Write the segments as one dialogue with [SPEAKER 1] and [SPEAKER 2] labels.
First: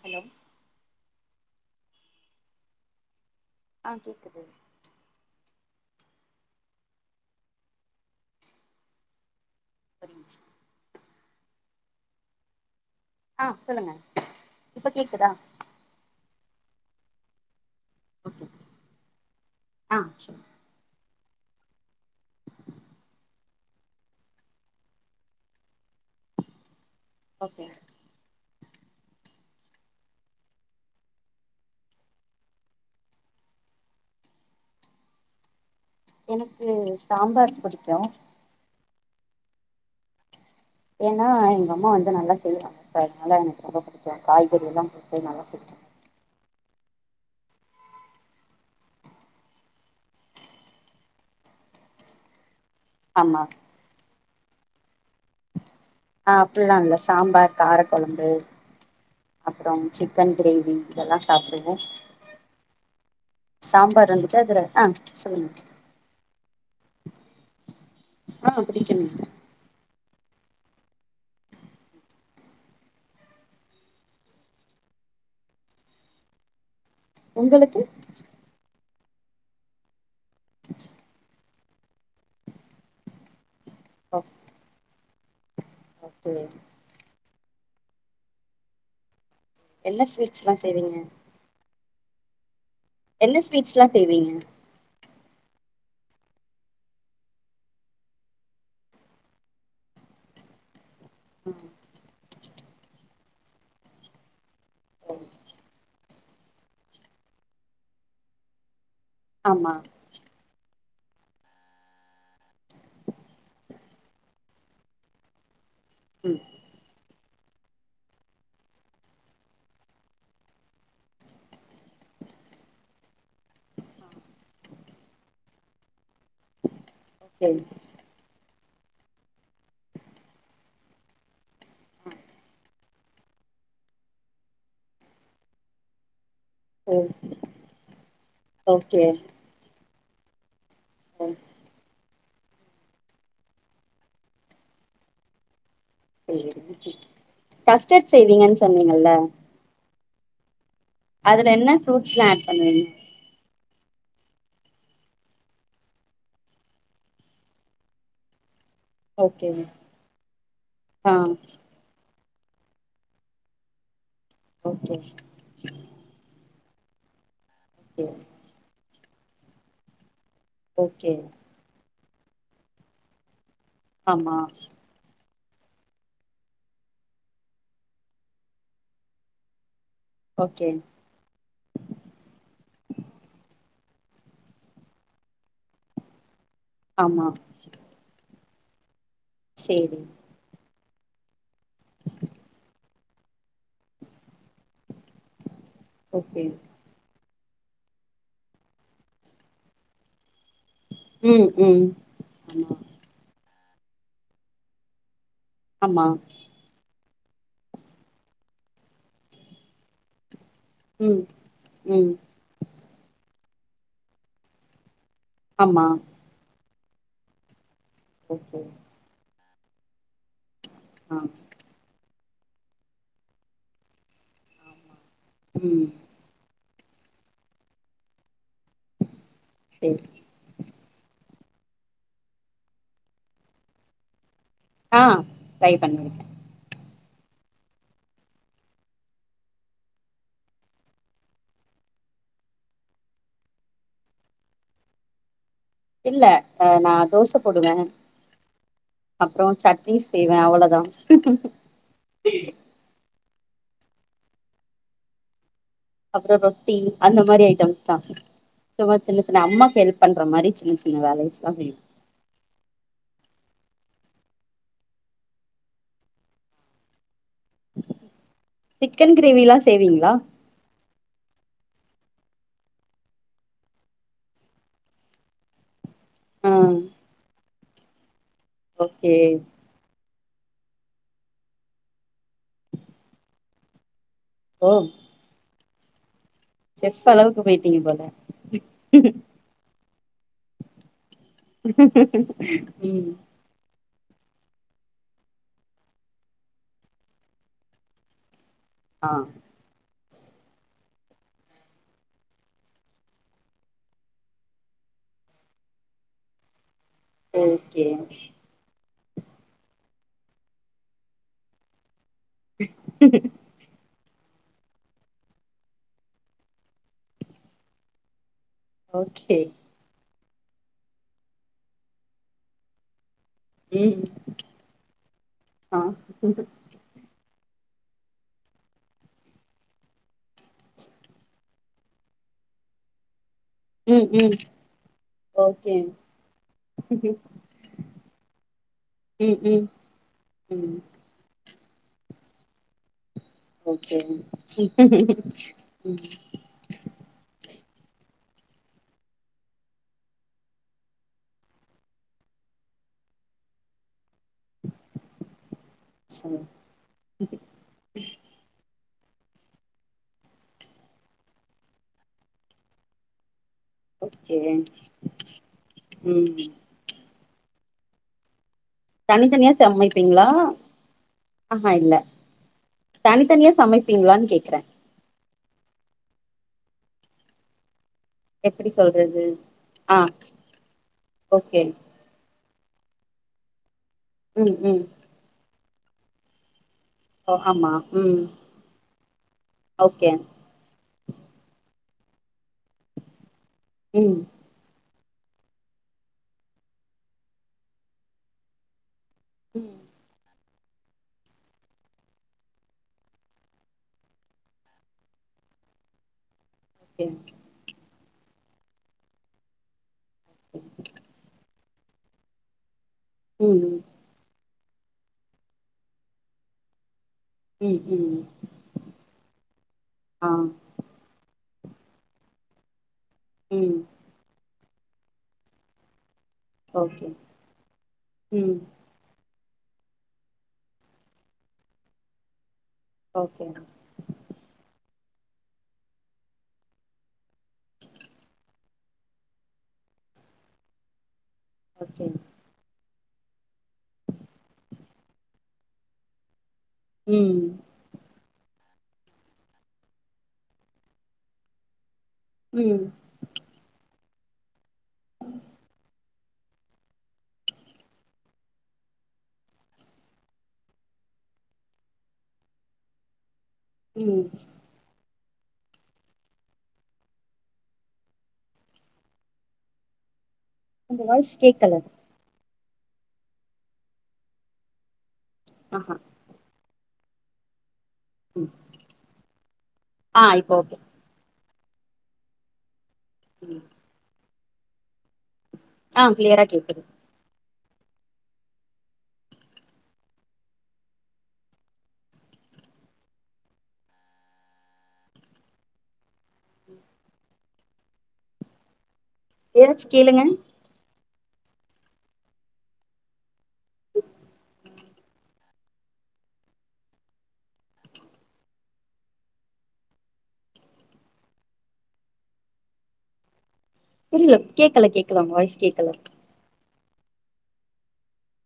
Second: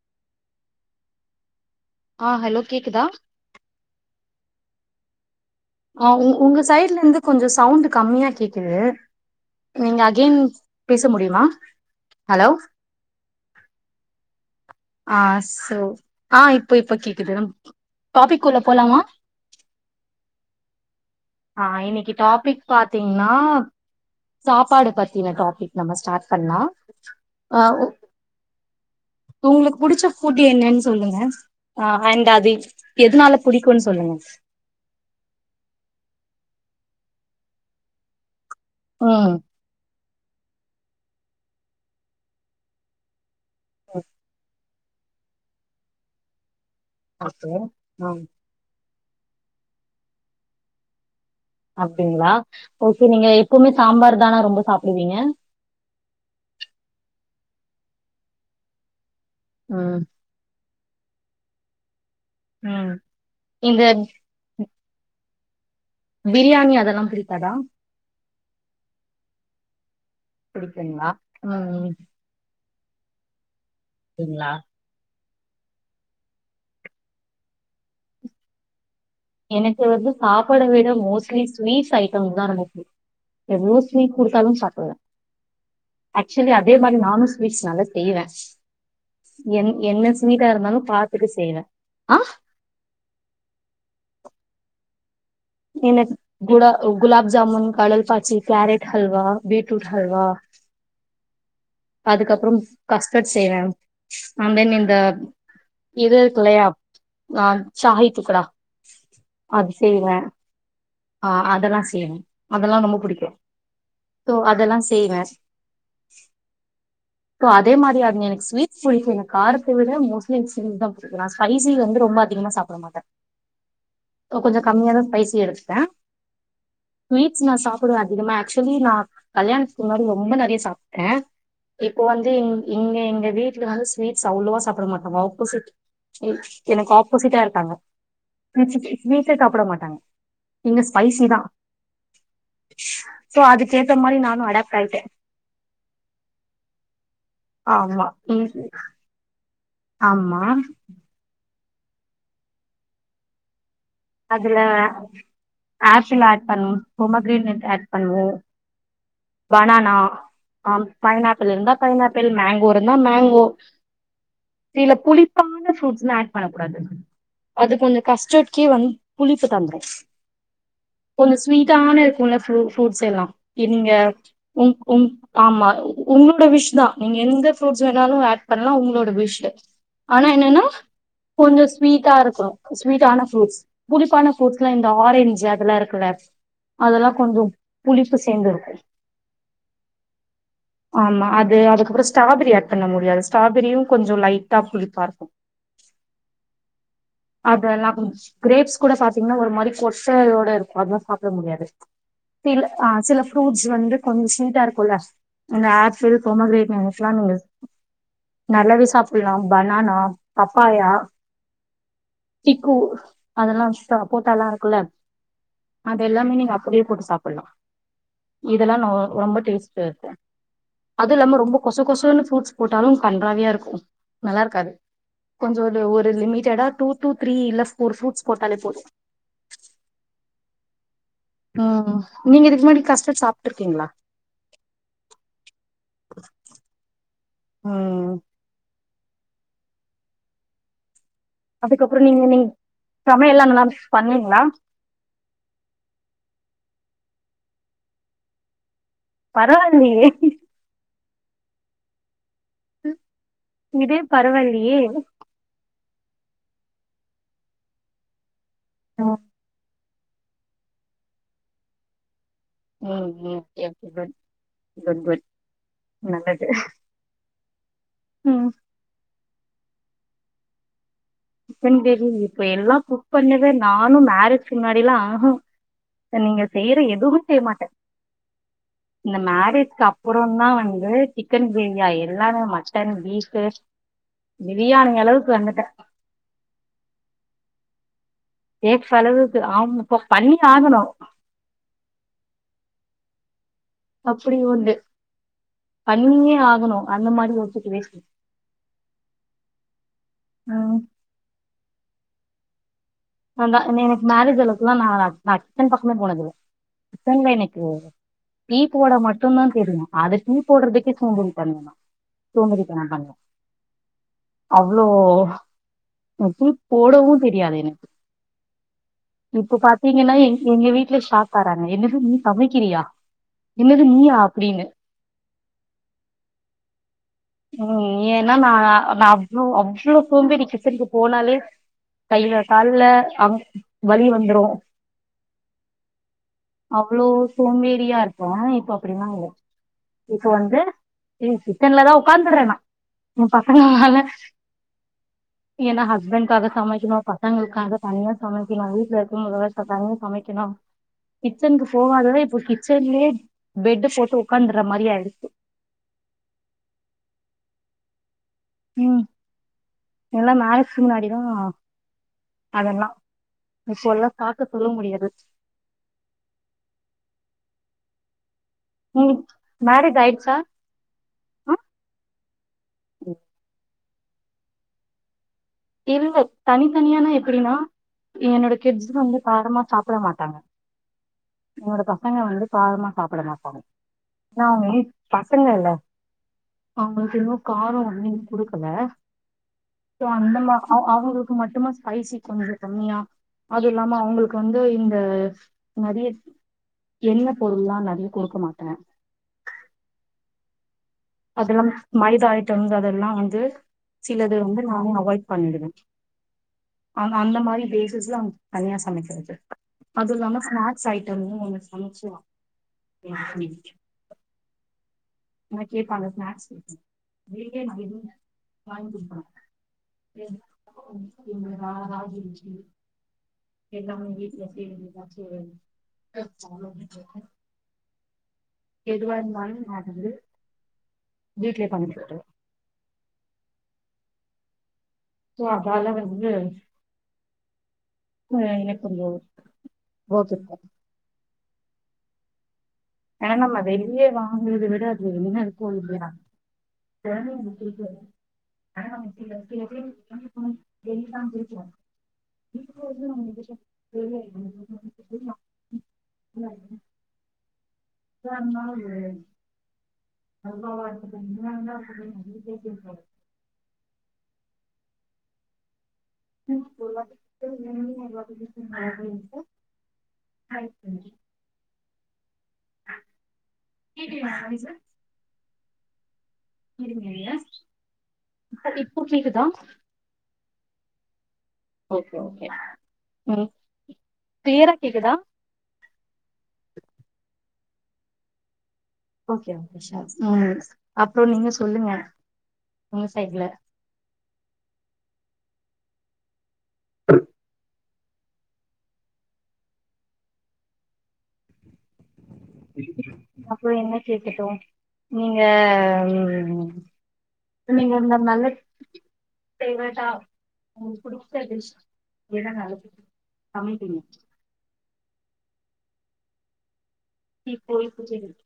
[SPEAKER 1] Hello
[SPEAKER 2] ஆஹ் hello கேக்குதா
[SPEAKER 1] ஆ கேக்குது
[SPEAKER 2] ஆ உ உங்க சைடல இருந்து கொஞ்சம் சவுண்ட் கம்மியா கேக்குது நீங்க அகெய்ன் பேச முடியுமா ஹலோ
[SPEAKER 1] ஆ சொல்லுங்க இப்ப
[SPEAKER 2] ஆ
[SPEAKER 1] கேக்குதா
[SPEAKER 2] சொ ஆ இப்ப இப்ப கேக்குது டாபிக்கூல போலாமா
[SPEAKER 1] ஆ சொல்லு
[SPEAKER 2] ஆ என்னைக்கி டாபிக் பாத்தீங்கன்னா சாப்பாடு பத்தின டாபிக் நம்ம ஸ்டார்ட் பன்லாம்
[SPEAKER 1] ஓகே
[SPEAKER 2] உங்களுக்கு புடிச்ச ஃபுட் என்னன்னு சொல்லுங்க அ அண்ட் அது எதனால புடிக்கும்ன்னு சொல்லுங்க
[SPEAKER 1] எனக்கு சாம்பார் பிடிக்கும்
[SPEAKER 2] ம்
[SPEAKER 1] ஏன்னா எங்க அம்மா வந்து நல்லா செய்யறாங்க சோ அதனால ரொம்ப பிடிக்கும் காய்கறி எல்லாம் போய் நல்லா சுத்த
[SPEAKER 2] அத்து ம் அப்டிங்களா ஓகே நீங்க
[SPEAKER 1] ஆமா
[SPEAKER 2] எப்வுமே சாம்பார் தன ரொம்ப சாப்படுவீங்க
[SPEAKER 1] ஆ அப்டிலாம் இல்ல சாம்பார் கார குழம்பு அப்பறம்
[SPEAKER 2] ம்
[SPEAKER 1] சிக்கன் கிரேவி இதெல்லாம் சாப்படுவு
[SPEAKER 2] ம் இந்த
[SPEAKER 1] சாம்பார் வந்துச்சு அதுல ஆ சொல்லுங்க
[SPEAKER 2] பிரியாணி அதெல்லாம் பிடிக்காத
[SPEAKER 1] ஆ புடிக்குங்க சார்
[SPEAKER 2] பிடிக்குங்களா ம்ம் ங்களா
[SPEAKER 1] உங்களுக்கு
[SPEAKER 2] எனக்கு வந்து சாப்பாட விட மோஸ்ட்லி ப் ஸ்வீட்ஸ் ஐட்டம் தான் ரொம்ப புடிக்கும் எவ்வளோ ஸ்வீட்
[SPEAKER 1] ஓ
[SPEAKER 2] கொடுத்தாலும் சாப்டுவேன்
[SPEAKER 1] ஓகே
[SPEAKER 2] ஆக்சுவலி அதே மாரி நானும் வீட்ஸ் நல்லா செய்வேன் என் என்ன ஸ்வீட்டா
[SPEAKER 1] ஸ்வீட்ஸ்லா
[SPEAKER 2] இருந்தாலும்
[SPEAKER 1] செய்வீங்க
[SPEAKER 2] பாத்துட்டு செய்வேன் ஆ
[SPEAKER 1] என்ன ஸ்வீட்ஸ்ல்லாம் செய்வீங்க
[SPEAKER 2] எனக்கு குா குலாப் ஜாமூன் கடல் பாாய்ச்சி கேரட் ஹல்வா பீட்ரூட் ஹல்வா
[SPEAKER 1] [unintelligible]
[SPEAKER 2] அதுக்கப்பறம் கஸ்டர்ட் செய்வேன் அந்தன் இந்த எது கொலயாப் சாஹித்துக்கடா அது
[SPEAKER 1] ஆமா
[SPEAKER 2] செய்றன் ஆஹ் அதெல்லாம் செய்வேன் அதெல்லாம் ரொம்ப பிடிக்கும் சோ அதெல்லாம் செய்வேன்
[SPEAKER 1] [inaudible]
[SPEAKER 2] சோ அதே மாதிரி அவிங்க எனக்கு ஸ்வீட்ஸ் புடிக்கும் எனக்கு காரத்தை விட மோஸ்ட்லி எனக்குதான் புடிக்கும் நான் ஸ்பைசி வந்து ரொம்ப அதிகமா சாப்புட மாட்டேன் கொஞ்சம் கம்மியாதான் ஸ்பைசி எடுத்தப்பன் ஸ்வீட்ஸ்
[SPEAKER 1] ஓகே
[SPEAKER 2] நான் சாப்பிடுவே அதிகமாக ஆக்சுவலி நான் கல்யாணத்துக்கு முன்னாடி ரொம்ப நரிய சாப்பிட்டேன் இப்போ வந்து இங்க எங்க வீட்டுல வந்து ஸ்வீட்ஸ் அவ்வளோவா சாப்பிட மாட்டோங்க ஆபோசிட் எனக்கு
[SPEAKER 1] ஓ
[SPEAKER 2] ஆப்போசிட்டா இருக்காங்க
[SPEAKER 1] ஓகே
[SPEAKER 2] ஸ்வீட்டே சாப்பிட மாட்டாங்க நீங்க
[SPEAKER 1] ஓ
[SPEAKER 2] ஸ்பைசி தான் சோ அதுக்கேதமாரி நானும் அடாப்ட் ஆய்ட
[SPEAKER 1] ச [inaudible] கஸ்டர்ட் செய்வீங்கன்னு
[SPEAKER 2] உம்
[SPEAKER 1] சொன்னீங்கல்ல
[SPEAKER 2] ஆமா
[SPEAKER 1] அதுல என்ன பூருட்ஸ்லாம் ஆட் பண்ணவீங்க
[SPEAKER 2] அதுல ஆப்பிள் ஆட் பண்ணுவோம் போமோகெரேணட் ஆட் பண்ணுவோம்
[SPEAKER 1] ஓகே
[SPEAKER 2] பனானா ஆ பைனாப்பிள் இருந்தா பைனாப்பிள் மேங்கோ இருந்தா மேங்கோ சில
[SPEAKER 1] ஓகே
[SPEAKER 2] புளிப்பான ஃப்ரூட்ஸ் ஆட் பண்ண கூடாது அது கொஞ்சம்
[SPEAKER 1] ஓகே
[SPEAKER 2] கஸ்டர்ட்கே வந்து புளிப்பு தந்துரும்
[SPEAKER 1] ஓகே
[SPEAKER 2] ஓன்னு ஸ்வீட்டா ஆன ரூட்ஸ் எல்லாம் நீங்க [unintelligible]
[SPEAKER 1] ஆமா
[SPEAKER 2] உம் உம் ஆமா உங்களோட விஷ் தான் நீங்க எந்த ஃப்ரூட்ஸ் வேணாலும் ஆட் பண்ணலாம் உங்களோட விஷ் ஆனா என்னன்னா
[SPEAKER 1] ஓகே
[SPEAKER 2] கொஞ்சம் ஸ்வீட்டா இருக்கனும் ஸ்வீட்டா ஆன ப்ரூட்ஸ் புளிப்பான ப்ரூட்ஸ் எல்லாம் இந்த ஆரேஞ்சு அதெல்லாம் இருக்குல அதெல்லாம்
[SPEAKER 1] ஆமா
[SPEAKER 2] கொஞ்சம் புளிப்பு சேந்தது
[SPEAKER 1] சரி
[SPEAKER 2] ஆமா அ அதுக்கப்பறம் ஸ்ட்ராபெரி ஆட் பண்ண முடியாது ஸ்ராபெரியும் கொஞ்சம் லைட் லைட்டா புளிப்பா இருக்கும்
[SPEAKER 1] ஓகே
[SPEAKER 2] அத கிரேப்ஸ் கூட பாத்தீங்கன்னா ஒரு மாதிரி கொட்டையோட சாப்பிட
[SPEAKER 1] ம்
[SPEAKER 2] முடியாது
[SPEAKER 1] ம் ஆமா
[SPEAKER 2] சில ப்ருட்ஸ் வந்து கொ விஷய தார் இருக்கல்லா [unintelligible] இந்த
[SPEAKER 1] ஆமா
[SPEAKER 2] ஆப்சீல் போமகிரடிங் வாங்கு நல்லாவ சாப்பிடலாம் பனானா அப்பாயா
[SPEAKER 1] ம் ம்
[SPEAKER 2] திக்கு அதெல்லாம் போட்டெல்லாம் இருக்குல்ல
[SPEAKER 1] ஆமா
[SPEAKER 2] அதெல்லாமே நீங்க அப்படியே போட்டு சாப்பிடலாம்
[SPEAKER 1] ஓகே
[SPEAKER 2] இதெல்லாம் ரொம்ப டேஸ்ட் சரி அது
[SPEAKER 1] ஆ
[SPEAKER 2] இல்லாம ரொம்ப கொச கொசன்னு புரூட்ஸ் போட்டாலும் கண்றாவையா இருக்கும் நல்லா இருக்காது கொஞ்சம் ஒரு
[SPEAKER 1] ம்
[SPEAKER 2] ஒரு லிமிட்டெடா டூடூ த்ரி இல்ல ஒரு புரூட்ஸ் மட்டும் தல போ
[SPEAKER 1] சேரி
[SPEAKER 2] உஹம் நீங்க இதுக்கு முன்னாடி கஸ்டர்ட் சாப்பிட்டு இருக்கீங்களா
[SPEAKER 1] ஆஹ் ட்ரை பண்ணி இருக்கேன்
[SPEAKER 2] உஹம் அதுக்கப்புறம் நீங்க நீ சமையல் எல்லாம் நல்லா பண்ணீங்களா
[SPEAKER 1] இல்ல நான் தோசை போடுவேன் அப்புறம் சட்னி
[SPEAKER 2] பரவாயில்லையே
[SPEAKER 1] செய்வேன் அவ்வளவுதான் சத்த சம் [unintelligible]
[SPEAKER 2] இதே பரவாயில்லையே
[SPEAKER 1] அப்புறம் ரொட்டி அந்த மாதிரி ஐட்டம்ஸ் தான் சும்மா
[SPEAKER 2] ம்
[SPEAKER 1] சொல்ல சொன்னன் அம்மா பேரு பண்ற மாதிரி சின்ன சின்ன வேலையெல்லாம் செய்யும்
[SPEAKER 2] உஹம் ே நல்லது [unintelligible] ம்
[SPEAKER 1] சிக்கன் கிரேவி எல்லாம் செய்வீங்களா
[SPEAKER 2] சிக்கன் கிரேவி இப்ப எல்லாம் புக் பண்ணத நானும் மேரேஜ் முன்னாடியெல்லாம் உகூம் நீங்க
[SPEAKER 1] ஆ
[SPEAKER 2] செய்யற எதுமே செய்ய மாட்டேன்
[SPEAKER 1] ஓகே
[SPEAKER 2] இந்த மேரேஜ்சப் அப்புறம்தான் வந்து சிக்கன் கிரேவியா எல்லாமே மட்டன் பீஃப்
[SPEAKER 1] ஓ
[SPEAKER 2] பிரியாணி அளவுக்கு வந்துட்ட
[SPEAKER 1] செஃப் அளவுக்கு போயிட்டீங்க போல
[SPEAKER 2] சோஃப் அளவுக்கு ஆம் இப்ப பண்ணி ஆகணும்
[SPEAKER 1] [inaudible] உம்
[SPEAKER 2] அப்படி ஒண்டு பண்ணி ஆகணும் அந்த மாரி ஒர்க்கூ வேண்
[SPEAKER 1] ஆஹ்
[SPEAKER 2] ம் அதன் நி எனக்கு மேரேஜ் அளவுக்குலாம் நான் நான் கிச்சன் பக்கமே போனதுல புத்தங்ங எனக்கு
[SPEAKER 1] ஓகே
[SPEAKER 2] விட் டி போட மட்டும்தான் தெரியும் அதை டி போடுறதுக்கே சேம்போரி பண்ணா சோபறி தன பண்ணு அவ்ளோ டி போடவும் தெரியாது எனக்கு
[SPEAKER 1] ஓகே
[SPEAKER 2] இப்போ பாத்தீங்கன்னா என் எங்க வீட்டு்ல சாக்அராங்ங என்னது நீ சமைக்கிறியா என்னது
[SPEAKER 1] உம்
[SPEAKER 2] நீயா அப்டின்னு
[SPEAKER 1] ஆஹ்
[SPEAKER 2] உஹம் ஏ ஏன்னா நான் நான் அவ்ளோ அவ்வளோ சோம்பேரி கிச்சனுக்கு போனாலே கையில கால்ல வலி
[SPEAKER 1] ம் ம்
[SPEAKER 2] வந்துரும்
[SPEAKER 1] ஓகே
[SPEAKER 2] அவ்வளோ
[SPEAKER 1] ம்
[SPEAKER 2] சோமேறியா இருப்போம் இப்ப அப்படிலாம் இல்
[SPEAKER 1] ம்
[SPEAKER 2] இப்ப வந்து
[SPEAKER 1] ம்
[SPEAKER 2] இசி தென்னாத ஒப் பந்துறேணா என் பசங்கனால
[SPEAKER 1] ஓகே
[SPEAKER 2] என்ன
[SPEAKER 1] ம்
[SPEAKER 2] ஹஸ்பண்ட்காக சமைக்கணும் பசங்களுக்காக ச தனியாக சமைக்கணும் வீட்டல இருக்கும் வோர தனியாக சமைக்கணும் கிச்சனுக்கு போகாத இப்போ கிச்சன்லயே பெட்டு போட்டு ஒக் ஒக்கந்திர மரியரியைச்சு
[SPEAKER 1] உம் [unintelligible]
[SPEAKER 2] உம் எல்லாம் மேரேஸ் முன்னாடிதான் அதெல்லாம்
[SPEAKER 1] ஓகே உம்
[SPEAKER 2] ம்
[SPEAKER 1] தனித்தனியா
[SPEAKER 2] மேரேஜ்
[SPEAKER 1] சமைப்பீங்களா
[SPEAKER 2] ஆயிடுச்சா ஆ
[SPEAKER 1] ஆஹஹா இல்ல தனித்தனியா சமைப் அப்படிங்களான்னு கேக்குறேன்
[SPEAKER 2] இல்ல தனி தனியானா எப்புடினா என்னோட
[SPEAKER 1] எப்டி
[SPEAKER 2] கிட்ஸ் வந்து
[SPEAKER 1] சொல்றது
[SPEAKER 2] காரமா சாப்பிட
[SPEAKER 1] ஆ
[SPEAKER 2] மாட்டாங்க
[SPEAKER 1] ஓகே
[SPEAKER 2] என்னோட பசங்க வந்து காரமா சாப்பிட மா இருபங்ங
[SPEAKER 1] ம்
[SPEAKER 2] நான் உ
[SPEAKER 1] ம்
[SPEAKER 2] ன் பசங்க இல்ல அவங்களுக்கு
[SPEAKER 1] ஓ
[SPEAKER 2] இன்னும்
[SPEAKER 1] ஆமா
[SPEAKER 2] காரம் ஒன்னு
[SPEAKER 1] ம்
[SPEAKER 2] குடுக்கல சே
[SPEAKER 1] ஓகே
[SPEAKER 2] அந்த அவுங்களுக்கு மட்டுமா ஸ்பைசி கொஞ்ச கம்மியா அது இல்லாம
[SPEAKER 1] ம்
[SPEAKER 2] அவுங்களுக்கு வந்து இந்த ஹ நெறைய எண்ண பொருள் எல்லாம் நெறைய கொடுக்க மாட்டேன்
[SPEAKER 1] உம்
[SPEAKER 2] அதெல்லாம மைத ஆயிட்டம்ஸ் அதெல்லாம் வந்து சிலது வந்து நானும் அவாய்ட் பண்ணிடுவேன் அ
[SPEAKER 1] ஓகே
[SPEAKER 2] அந்த மாதிரி டிஸ்லாம் தனியா சமைக்கிறது அது இல்லாம ஸ்னாக்ஸ் ஐட்டமும் நிச்யா ஹாயிம்
[SPEAKER 1] ம்
[SPEAKER 2] ந கேட்பாங்க ஸ்நாக்ஸ்
[SPEAKER 1] ம் ம் ம் ஆ
[SPEAKER 2] [unintelligible] உம் யாராவது [unintelligible] உம்
[SPEAKER 1] ம் ஓகே ம்
[SPEAKER 2] எதுவ இருந்தாலும் நான் வந்து வீட்லயே பண்ணிட்டு
[SPEAKER 1] ஓகேங்க
[SPEAKER 2] சோ அதால வந்து ஹ எனக்கும் போதும் ஓகே
[SPEAKER 1] ஓகே
[SPEAKER 2] ஏன்னா நம்ம வெளிய வாங்கதரவிட அதுல என்ன இருக்கோம் இல்லய வேறய
[SPEAKER 1] ம்
[SPEAKER 2] அனுப்பிருக்கே ஆஹா கேக்குது இப்ப வந்து உம்-உம்
[SPEAKER 1] கும்
[SPEAKER 2] இல்ல எப்டிய இருந்தாலும்
[SPEAKER 1] உம்
[SPEAKER 2] உம் போலம்
[SPEAKER 1] உங்க வாய்ஸ் கேக்கல
[SPEAKER 2] கேக்குதா வாய்ஸ்
[SPEAKER 1] ஹா ஹ
[SPEAKER 2] இருங்க-இருங்க சார் இப்போ கேக்குதா
[SPEAKER 1] ஆ இப்போ ஓகே
[SPEAKER 2] ஓகே-ஓகே [unintelligible] பேர கேக்குதா
[SPEAKER 1] ஆஹ் கிளியரா கேக்குது
[SPEAKER 2] ஓகேஓகேஷார் அப்புறம் நீங்க சொல்லுங்க உங்க சைட்ல ஹ
[SPEAKER 1] ஏதாச்சும் கேளுங்க
[SPEAKER 2] [unintelligible] அப்புறம் என்ன கேக்கட்டும் நீ ஏ நீங்க நல்ல [unintelligible]
[SPEAKER 1] புரியில கேக்ல கேக் எல்லாம் வாய்ஸ் கேட்கலா
[SPEAKER 2] நீ போயி பிச்சை எடு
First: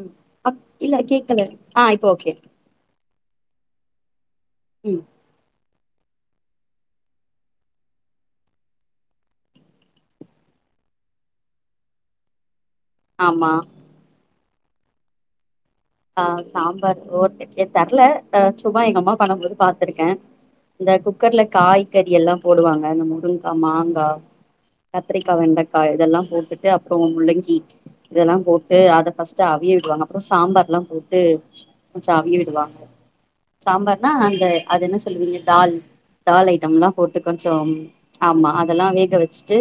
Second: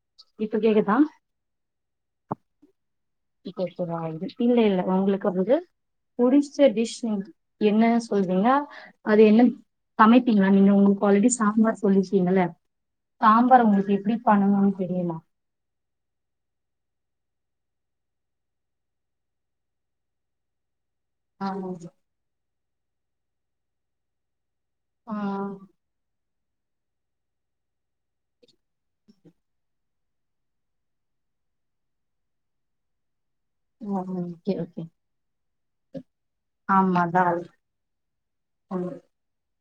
[SPEAKER 1] ம் ஆஹ்இல்ல கேக்கல ஆஹ் இப்போ ஓகே
[SPEAKER 2] இப்ப இப்பதான் வந்து இல்ல இல்ல
[SPEAKER 1] ம்
[SPEAKER 2] உங்களுக்கு அவ்வளது புடிச்ச டிஸ் என்ன சொல்வீங்க அது என்ன தமைப்பீங்களா நீங்க உங்களுக்கு ஆல்ரெடி சாப்பார் சொல்லிச்சீங்களல்ல
[SPEAKER 1] ஆமா
[SPEAKER 2] சாம்பாரு உங்களுக்கு எப்படிப் பண்ணுவாங்னு தெரியலா
[SPEAKER 1] ஆ சாம்பார் ஓக்கே ஏ தரல சும்மா எங்க அம்மா பண்ணும்போது பாத்துருக்கேன் இந்த குக்கர்ல
[SPEAKER 2] ஆ
[SPEAKER 1] காய்கறியல்லாம் போடுவாங்க இந்த முருங்காய் மாங்காய்
[SPEAKER 2] ஆ
[SPEAKER 1] கத்திரிக்கா வெண்டக்காய் இதெல்லாம் போட்டு ட்டு அப்புறம் முள்ளங்கி இதெல்லாம் போட்டு அதை பஸ்ட் அவியல் விடுவாங்க அப்புறம் சாம்பார் எல்லாம் போட்டு கொஞ்சம் அவிய விடுவாங்க சாம்பார்னா அந்த
[SPEAKER 2] ஓகே
[SPEAKER 1] அது
[SPEAKER 2] ஓகே
[SPEAKER 1] என்ன சொல்லுவீங்க தால் தால் ஐட்டம் எல்லாம்
[SPEAKER 2] ஆமா
[SPEAKER 1] போட்டு
[SPEAKER 2] தால்
[SPEAKER 1] கொஞ்சம் ஆமா அதெல்லாம்
[SPEAKER 2] ம்.
[SPEAKER 1] வேக வச்ட்டு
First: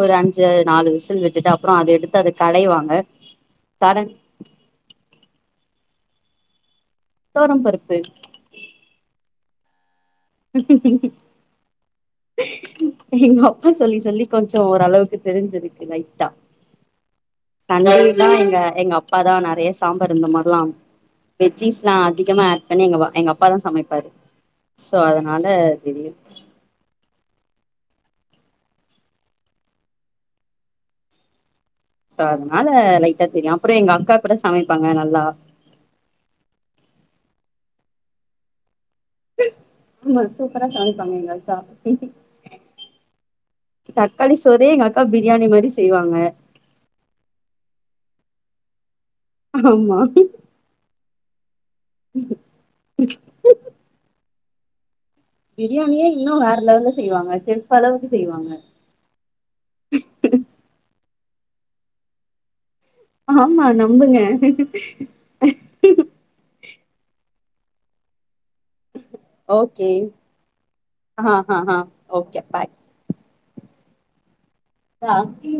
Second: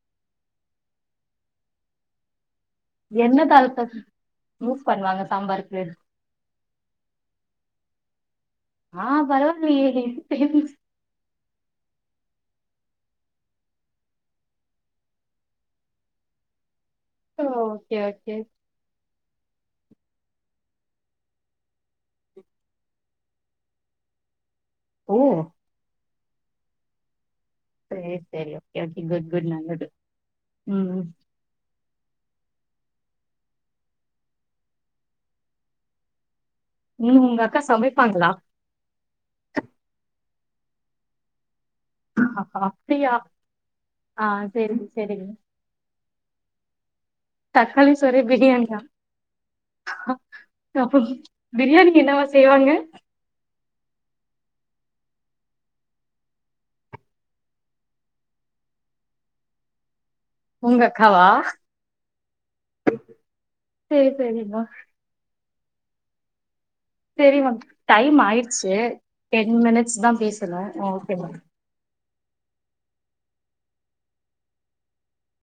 [SPEAKER 1] ஒரு அஞ்சு நாலு விசில் விட்டுட்டு அப்புறம் அது யடுத்து அதுக்கு
[SPEAKER 2] என்ன தால் த யூஸ் பண்ணுவாங்க சாம்பாருக் சரி
[SPEAKER 1] தோரம் பருப்பு
[SPEAKER 2] ஆஹ் பரவால்லயே
[SPEAKER 1] ம்ம்ம் எங்க அப்பா சொல்லி சொல்லி கொஞ்சம் ஓரளவுக்கு தெரிஞ்சிருக்கு லைட்டா
[SPEAKER 2] ஓகே
[SPEAKER 1] தஞ்சாவூர் தான்
[SPEAKER 2] ஓகே
[SPEAKER 1] எங்க எங்க அப்பா அப்பாதான் நிறைய சாம்பார் இந்த மாதிரிலாம் வெஜ்ஜிஸ் எல்லாம் அதிகமா ஆட் பண்ணி எங்க எங்க அப்பாதான் சமைப்பாரு சோ
[SPEAKER 2] ஓ
[SPEAKER 1] அதனால தெரியும்
[SPEAKER 2] சரி சரி ஓகே கே குட் குட் நல்லது உம்
[SPEAKER 1] சோ அதனால லைட்டா தெரியும் அப்புறம் எங்க அக்கா கூட சமைப்பாங்க நல்லா
[SPEAKER 2] உம் உங்க அக்கா சமைப்பாங்களா
[SPEAKER 1] ஆ சூப்பரா சாமிப்பாங்க எங்க அக்கா
[SPEAKER 2] அப்டியா ஆ
[SPEAKER 1] தக்காளி சோறே
[SPEAKER 2] சேரி
[SPEAKER 1] எங்க அக்கா
[SPEAKER 2] சேரிங்க
[SPEAKER 1] பிரியாணி மாதிரி செய்வாங்க
[SPEAKER 2] தக்காளி சோறே பிரியாணி யா
[SPEAKER 1] ஆமா
[SPEAKER 2] பிரியாணி என்னவா செய்வாங்க
[SPEAKER 1] பிரியாணியே இன்னும் வேறலவல செய்வாங்க செப் அளவுக்கு செய்வாங்க
[SPEAKER 2] உங்கக்காவா
[SPEAKER 1] ஆமா
[SPEAKER 2] சேரி
[SPEAKER 1] நம்புங்க
[SPEAKER 2] சேரிங்க
[SPEAKER 1] [inaudible]
[SPEAKER 2] சரி மேம் டைம் ஆயிடி சே டென்
[SPEAKER 1] ஓகே
[SPEAKER 2] மீனிட்ஸ் தான் பேசணும் ஓகே
[SPEAKER 1] ஆ
[SPEAKER 2] மேம்
[SPEAKER 1] ஆ ஆ ஓகே பாய் ஆஹ்